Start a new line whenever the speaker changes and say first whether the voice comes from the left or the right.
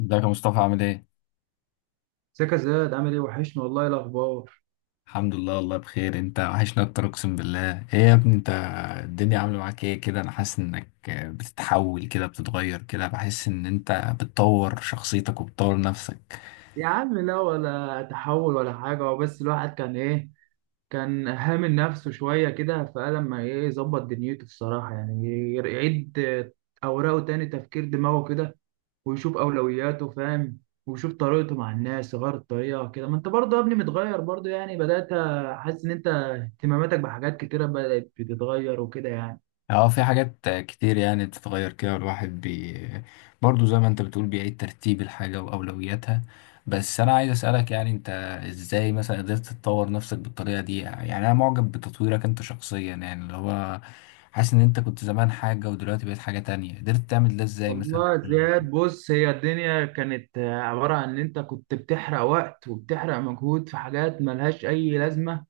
left: ازيك يا مصطفى، عامل ايه؟
right: ازيك يا زياد؟ عامل ايه؟ وحشني والله، إيه الاخبار؟
left: الحمد لله، والله بخير. انت وحشنا اكتر، اقسم بالله. ايه يا ابني، انت الدنيا عامله معاك ايه كده؟ انا حاسس انك بتتحول كده، بتتغير كده، بحس ان انت بتطور شخصيتك وبتطور نفسك.
right: يا عم لا، ولا تحول ولا حاجه، هو بس الواحد كان ايه، كان هامل نفسه شويه كده، فقال لما ايه يظبط دنيته الصراحه، يعني يعيد اوراقه تاني، تفكير دماغه كده، ويشوف اولوياته، فاهم؟ ويشوف طريقته مع الناس، يغير الطريقه كده. ما انت برضه يا ابني متغير برضه يعني، بدات احس ان انت اهتماماتك بحاجات كتيره بدات بتتغير وكده يعني.
left: اه، في حاجات كتير يعني بتتغير كده، والواحد برضه زي ما انت بتقول بيعيد ترتيب الحاجة وأولوياتها. بس أنا عايز أسألك، يعني انت ازاي مثلا قدرت تطور نفسك بالطريقة دي؟ يعني أنا معجب بتطويرك انت شخصيا، يعني اللي هو حاسس إن انت كنت زمان حاجة ودلوقتي بقيت حاجة تانية. قدرت تعمل ده ازاي مثلا؟
right: والله زياد، بص، هي الدنيا كانت عبارة عن إن أنت كنت بتحرق وقت وبتحرق مجهود في حاجات ملهاش أي لازمة،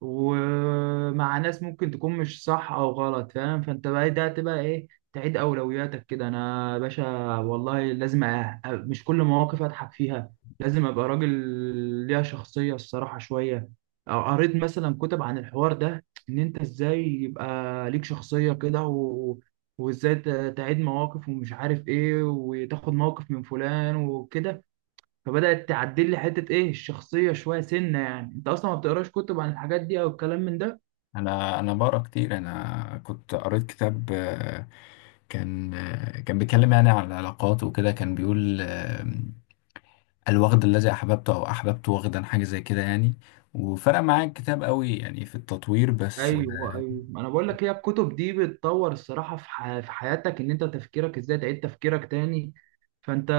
right: ومع ناس ممكن تكون مش صح او غلط، فاهم؟ فانت بقى ده تبقى ايه، تعيد اولوياتك كده. انا يا باشا والله لازم مش كل مواقف اضحك فيها، لازم ابقى راجل ليها شخصية الصراحة شوية. أو قريت مثلا كتب عن الحوار ده، ان انت ازاي يبقى ليك شخصية كده، وازاي تعيد مواقف ومش عارف ايه، وتاخد موقف من فلان وكده. فبدأت تعدل لي حتة إيه الشخصية شوية سنة. يعني أنت أصلا ما بتقراش كتب عن الحاجات دي أو الكلام من ده؟
left: أنا بقرأ كتير. أنا كنت قريت كتاب، كان كان بيتكلم يعني عن العلاقات وكده، كان بيقول: الوغد الذي أحببته، أو أحببت وغدا، حاجة زي كده يعني. وفرق معايا الكتاب قوي يعني في التطوير. بس
right: أيوه أيوه، ما أنا بقول لك هي الكتب دي بتطور الصراحة في حياتك، إن أنت تفكيرك إزاي تعيد تفكيرك تاني. فأنت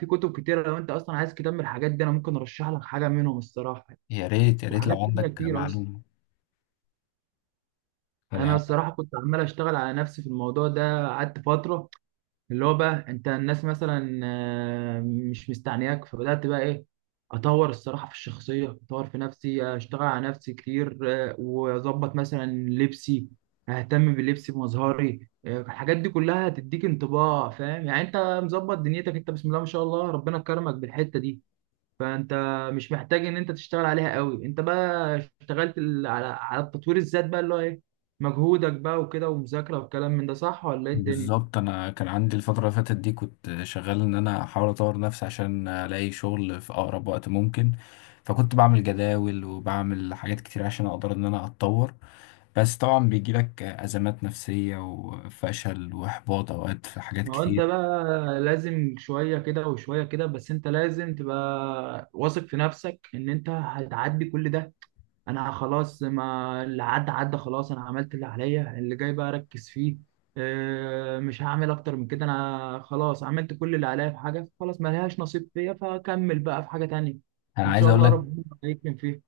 right: في كتب كتيرة، لو أنت أصلا عايز كتاب من الحاجات دي أنا ممكن أرشح لك حاجة منهم الصراحة يعني.
left: يا ريت يا ريت
right: وحاجات
left: لو
right: تانية
left: عندك
right: كتير أصلا.
left: معلومة.
right: أنا
left: أنا،
right: الصراحة كنت عمال أشتغل على نفسي في الموضوع ده، قعدت فترة اللي هو بقى انت الناس مثلا مش مستعنياك، فبدات بقى ايه، اطور الصراحه في الشخصيه، اطور في نفسي، اشتغل على نفسي كتير. واظبط مثلا لبسي، اهتم بلبسي بمظهري. الحاجات دي كلها هتديك انطباع، فاهم يعني، انت مظبط دنيتك، انت بسم الله ما شاء الله ربنا كرمك بالحته دي. فانت مش محتاج ان انت تشتغل عليها قوي، انت بقى اشتغلت على التطوير الذات بقى، اللي هو ايه، مجهودك بقى وكده ومذاكره والكلام من ده. صح ولا ايه الدنيا؟
left: بالظبط، أنا كان عندي الفترة اللي فاتت دي كنت شغال إن أنا أحاول أطور نفسي عشان ألاقي شغل في أقرب وقت ممكن. فكنت بعمل جداول وبعمل حاجات كتير عشان أقدر إن أنا أتطور. بس طبعا بيجيلك أزمات نفسية وفشل وإحباط أوقات في حاجات
right: ما هو انت
left: كتير.
right: بقى لازم شوية كده وشوية كده، بس انت لازم تبقى واثق في نفسك ان انت هتعدي كل ده. انا خلاص، ما اللي عدى عدى خلاص، انا عملت اللي عليا، اللي جاي بقى اركز فيه. اه، مش هعمل اكتر من كده، انا خلاص عملت كل اللي عليا، في حاجة خلاص ما لهاش نصيب فيا، فكمل بقى في حاجة تانية.
left: أنا
right: وان
left: عايز
right: شاء
left: أقول
right: الله
left: لك،
right: ربنا يكرم فيها.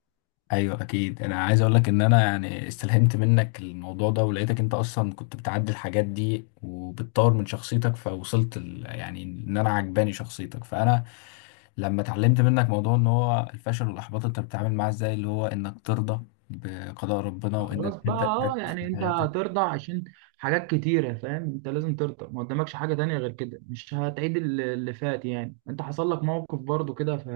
left: ايوه اكيد. انا عايز اقول لك ان انا يعني استلهمت منك الموضوع ده، ولقيتك انت اصلا كنت بتعدي الحاجات دي وبتطور من شخصيتك، فوصلت يعني ان انا عجباني شخصيتك. فانا لما اتعلمت منك موضوع ان هو الفشل والاحباط انت بتتعامل معاه ازاي، اللي هو انك ترضى بقضاء ربنا وانك
right: خلاص بقى،
left: تبدا
right: اه
left: تركز في
right: يعني انت
left: حياتك.
right: هترضى عشان حاجات كتيرة، فاهم؟ انت لازم ترضى، ما قدامكش حاجة تانية غير كده، مش هتعيد اللي فات. يعني انت حصل لك موقف برضو كده، ف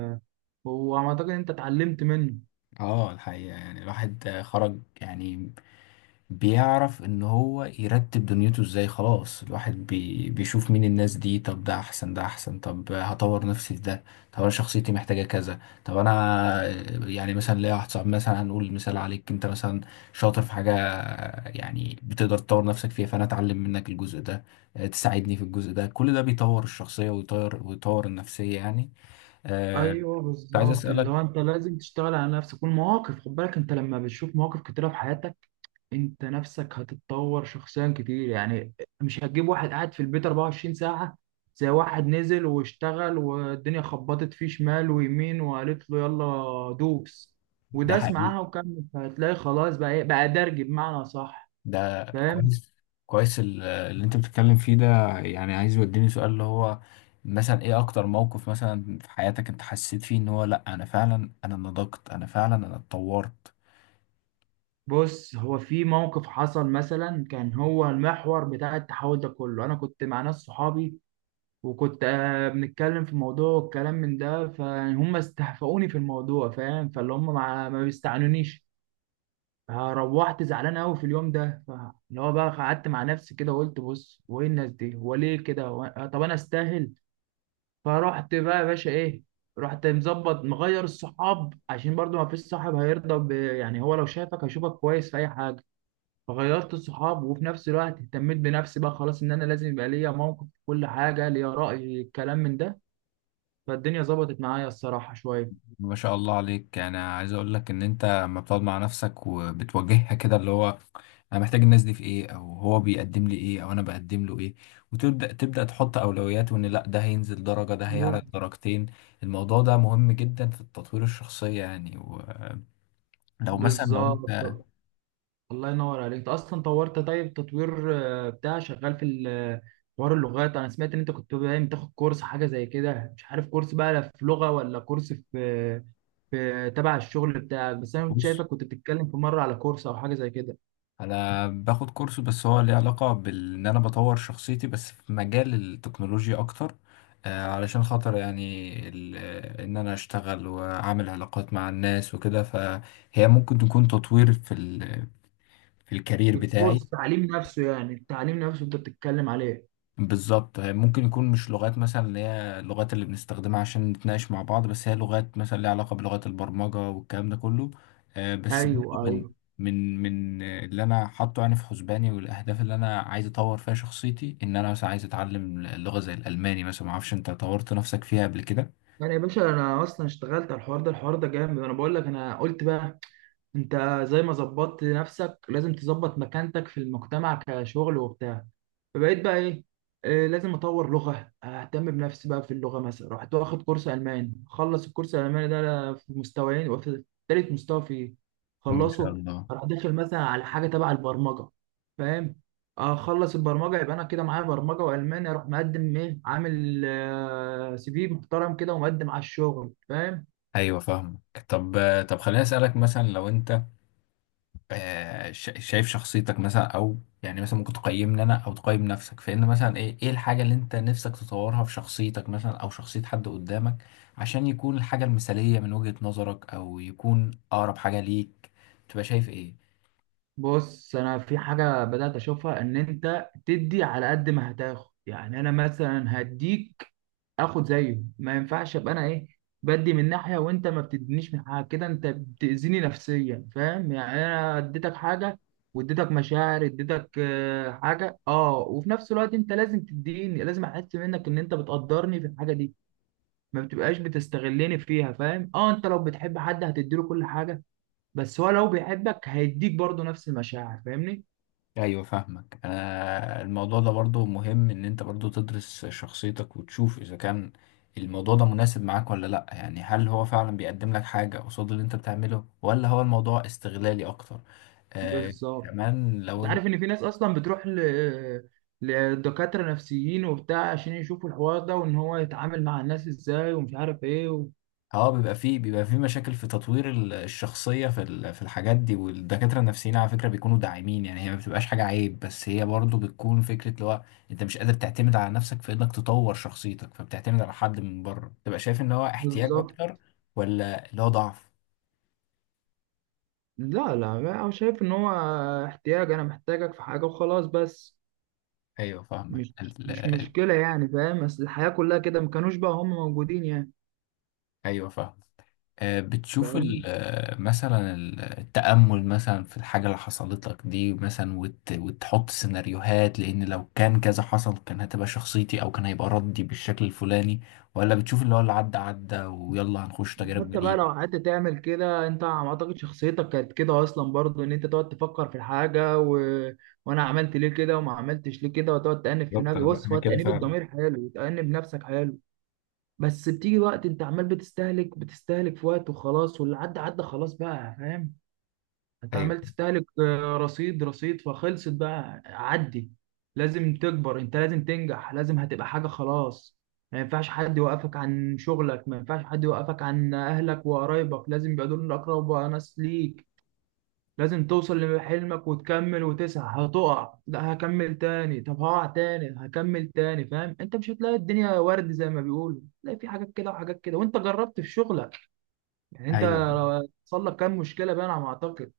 right: وعم اعتقد انت اتعلمت منه.
left: اه، الحقيقه يعني الواحد خرج يعني بيعرف ان هو يرتب دنيته ازاي. خلاص الواحد بيشوف مين الناس دي. طب ده احسن، ده احسن، طب هطور نفسي في ده. طب انا شخصيتي محتاجة كذا. طب انا يعني مثلا ليا واحد صاحبي، مثلا هنقول مثال عليك انت مثلا، شاطر في حاجة، يعني بتقدر تطور نفسك فيها، فانا اتعلم منك الجزء ده. تساعدني في الجزء ده. كل ده بيطور الشخصية ويطور النفسية يعني. آه،
right: ايوه
left: كنت عايز
right: بالظبط، اللي
left: اسألك.
right: هو انت لازم تشتغل على نفسك والمواقف، خد بالك انت لما بتشوف مواقف كتيرة في حياتك، انت نفسك هتتطور شخصيا كتير يعني. مش هتجيب واحد قاعد في البيت 24 ساعة زي واحد نزل واشتغل والدنيا خبطت فيه شمال ويمين وقالت له يلا دوس،
left: ده
right: وداس
left: حقيقي،
right: معاها وكمل، فهتلاقي خلاص بقى ايه، بقى درج بمعنى صح.
left: ده
right: فاهم؟
left: كويس. كويس اللي انت بتتكلم فيه ده، يعني عايز يوديني سؤال اللي هو مثلا ايه اكتر موقف مثلا في حياتك انت حسيت فيه ان هو، لا، انا فعلا انا نضجت، انا فعلا انا اتطورت.
right: بص هو في موقف حصل مثلا كان هو المحور بتاع التحول ده كله، انا كنت مع ناس صحابي، وكنت بنتكلم في موضوع والكلام من ده، فهم استهفؤوني في الموضوع، فاهم؟ فاللي هم ما بيستعنونيش. ها، روحت زعلان قوي في اليوم ده، اللي هو بقى قعدت مع نفسي كده وقلت بص هو ايه الناس دي، هو ليه كده، طب انا استاهل؟ فرحت بقى يا باشا ايه، رحت مظبط، مغير الصحاب، عشان برضو ما فيش صاحب هيرضى يعني، هو لو شافك هيشوفك كويس في اي حاجه. فغيرت الصحاب، وفي نفس الوقت اهتميت بنفسي بقى خلاص، ان انا لازم يبقى ليا موقف في كل حاجه، ليا راي، الكلام من ده. فالدنيا ظبطت معايا الصراحه شويه.
left: ما شاء الله عليك. يعني عايز اقول لك ان انت لما بتقعد مع نفسك وبتواجهها كده، اللي هو انا محتاج الناس دي في ايه، او هو بيقدم لي ايه، او انا بقدم له ايه، وتبدا تحط اولويات، وان لا ده هينزل درجه، ده هيعلى
right: بز-
left: درجتين. الموضوع ده مهم جدا في التطوير الشخصيه يعني. لو مثلا لو
right: بالظبط.
left: انت...
right: الله ينور عليك، انت اصلا طورت. طيب تطوير بتاع شغال في حوار اللغات، انا سمعت ان انت كنت باين بتاخد كورس حاجه زي كده، مش عارف كورس بقى لا في لغه ولا كورس في في تبع الشغل بتاعك، بس انا كنت
left: بص،
right: شايفك كنت بتتكلم في مره على كورس او حاجه زي كده.
left: انا باخد كورس، بس هو ليه علاقه بان انا بطور شخصيتي، بس في مجال التكنولوجيا اكتر. علشان خاطر يعني ان انا اشتغل واعمل علاقات مع الناس وكده، فهي ممكن تكون تطوير في في الكارير
right: في الكورس
left: بتاعي.
right: التعليم نفسه، يعني التعليم نفسه انت بتتكلم عليه؟
left: بالظبط، ممكن يكون مش لغات مثلا اللي هي اللغات اللي بنستخدمها عشان نتناقش مع بعض، بس هي لغات مثلا ليها علاقة بلغات البرمجة والكلام ده كله. بس برضه
right: ايوه
left: من
right: ايوه.
left: من من آه، اللي انا حاطه يعني في حسباني والاهداف اللي انا عايز اطور فيها شخصيتي، ان انا مثلا عايز اتعلم لغة زي الالماني مثلا. ما اعرفش انت طورت نفسك فيها قبل كده.
right: يعني يا باشا انا اصلا اشتغلت على الحوار ده، الحوار ده جامد، انا بقول لك، انا قلت بقى انت زي ما ظبطت نفسك لازم تظبط مكانتك في المجتمع كشغل وبتاع. فبقيت بقى ايه، لازم اطور لغه، اهتم بنفسي بقى في اللغه، مثلا رحت واخد كورس الماني، خلص الكورس الالماني ده في مستويين وفي تالت مستوى فيه
left: ما شاء
right: خلصه.
left: الله.
right: اروح داخل مثلا على حاجه تبع البرمجه، فاهم؟ اخلص البرمجه، يبقى انا كده معايا برمجه والماني، اروح مقدم ايه، عامل سي في محترم كده، ومقدم على الشغل. فاهم؟
left: ايوه فاهمك. طب طب خليني اسالك، مثلا لو انت شايف شخصيتك مثلا، او يعني مثلا ممكن تقيمني انا او تقيم نفسك، فان مثلا ايه الحاجه اللي انت نفسك تطورها في شخصيتك مثلا او شخصيه حد قدامك عشان يكون الحاجه المثاليه من وجهه نظرك، او يكون اقرب حاجه ليك، تبقى شايف ايه؟
right: بص انا في حاجه بدات اشوفها، ان انت تدي على قد ما هتاخد، يعني انا مثلا هديك اخد زيه، ما ينفعش ابقى انا ايه، بدي من ناحيه وانت ما بتدينيش من حاجه كده، انت بتاذيني نفسيا، فاهم يعني؟ انا اديتك حاجه واديتك مشاعر، اديتك حاجه، اه، وفي نفس الوقت انت لازم تديني، لازم احس منك ان انت بتقدرني في الحاجه دي، ما بتبقاش بتستغلني فيها. فاهم؟ اه، انت لو بتحب حد هتديله كل حاجه، بس هو لو بيحبك هيديك برضه نفس المشاعر. فاهمني؟
left: ايوه فاهمك. انا الموضوع ده برضو مهم ان انت برضو تدرس شخصيتك وتشوف اذا كان الموضوع ده مناسب معاك ولا لا. يعني هل هو فعلا بيقدم لك حاجه قصاد اللي انت بتعمله، ولا هو الموضوع استغلالي اكتر؟ آه،
right: بالظبط.
left: كمان لو...
right: انت عارف ان في ناس اصلا بتروح لدكاترة نفسيين وبتاع عشان يشوفوا الحوار ده، وان هو يتعامل مع الناس ازاي ومش عارف ايه و...
left: اه، بيبقى فيه مشاكل في تطوير الشخصية في في الحاجات دي. والدكاترة النفسيين على فكرة بيكونوا داعمين، يعني هي ما بتبقاش حاجة عيب، بس هي برضو بتكون فكرة اللي هو انت مش قادر تعتمد على نفسك في انك تطور شخصيتك، فبتعتمد على حد من بره. تبقى شايف ان هو احتياج
right: بالظبط.
left: اكتر، ولا اللي هو ضعف؟
right: لا لا، انا شايف ان هو احتياج، انا محتاجك في حاجة وخلاص، بس.
left: ايوه فاهمك
right: مش مش مشكلة يعني، فاهم؟ بس الحياة كلها كده، ما كانوش بقى هم موجودين يعني.
left: ايوه فاهم. بتشوف
right: فاهم؟
left: مثلا التأمل مثلا في الحاجة اللي حصلت لك دي مثلا، وتحط سيناريوهات، لأن لو كان كذا حصل كان هتبقى شخصيتي، أو كان هيبقى ردي بالشكل الفلاني، ولا بتشوف اللي هو اللي عدى عدى ويلا هنخش تجارب
right: حتى بقى
left: جديدة؟
right: لو قعدت تعمل كده، انت ما اعتقد شخصيتك كانت كده اصلا، برضو ان انت تقعد تفكر في الحاجه و... وانا عملت ليه كده وما عملتش ليه كده، وتقعد تأنب في
left: بالظبط.
right: نفسك.
left: انا
right: بص
left: انا
right: هو
left: كده
right: تأنيب
left: فعلا.
right: الضمير حلو، وتأنب نفسك حلو، بس بتيجي وقت انت عمال بتستهلك بتستهلك في وقت، وخلاص واللي عدى عدى، خلاص بقى. فاهم؟ انت
left: ايوه
right: عمال تستهلك رصيد رصيد، فخلصت بقى، عدي. لازم تكبر، انت لازم تنجح، لازم هتبقى حاجة خلاص. ما ينفعش حد يوقفك عن شغلك، ما ينفعش حد يوقفك عن اهلك وقرايبك، لازم يبقى دول اقرب ناس ليك. لازم توصل لحلمك وتكمل وتسعى، هتقع، لا هكمل تاني، طب هقع تاني هكمل تاني. فاهم؟ انت مش هتلاقي الدنيا ورد زي ما بيقولوا، تلاقي في حاجات كده وحاجات كده، وانت جربت في شغلك يعني،
left: ايوه.
right: انت حصل لك كام مشكلة بقى، انا ما اعتقد.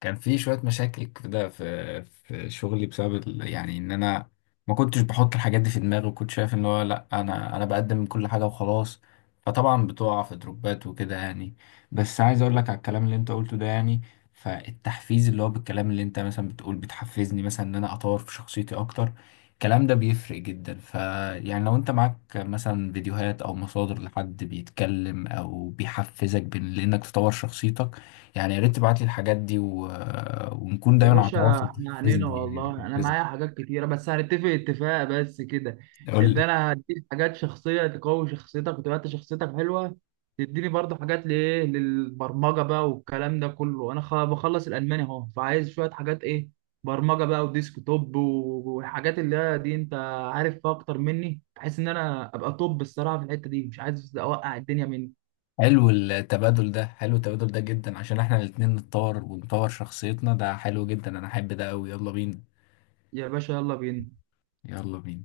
left: كان في شوية مشاكل كده في شغلي بسبب يعني ان انا ما كنتش بحط الحاجات دي في دماغي، وكنت شايف ان هو، لا، انا بقدم كل حاجة وخلاص. فطبعا بتقع في دروبات وكده يعني. بس عايز اقول لك على الكلام اللي انت قلته ده، يعني فالتحفيز اللي هو بالكلام اللي انت مثلا بتقول بتحفزني مثلا ان انا اطور في شخصيتي اكتر، الكلام ده بيفرق جدا. فيعني لو انت معاك مثلا فيديوهات او مصادر لحد بيتكلم او بيحفزك بان لانك تطور شخصيتك، يعني يا ريت تبعت لي الحاجات دي ونكون
right: يا
left: دايما على
right: باشا
left: تواصل.
right: احنا عنينا
left: تحفزني
right: والله،
left: يعني
right: انا
left: تحفزني.
right: معايا حاجات كتيره، بس هنتفق اتفاق بس كده،
left: قول
right: ان
left: لي.
right: انا هديك حاجات شخصيه تقوي شخصيتك وتبقى انت شخصيتك حلوه، تديني برضه حاجات لايه للبرمجه بقى والكلام ده كله، انا بخلص الالماني اهو، فعايز شويه حاجات ايه، برمجه بقى وديسك توب والحاجات اللي هي دي انت عارف فيها اكتر مني، بحيث ان انا ابقى توب الصراحه في الحته دي، مش عايز اوقع الدنيا مني.
left: حلو التبادل ده، حلو التبادل ده جدا عشان احنا الاتنين نتطور ونطور شخصيتنا. ده حلو جدا، انا احب ده قوي. يلا بينا.
right: يا باشا يلا بينا.
left: يلا بينا.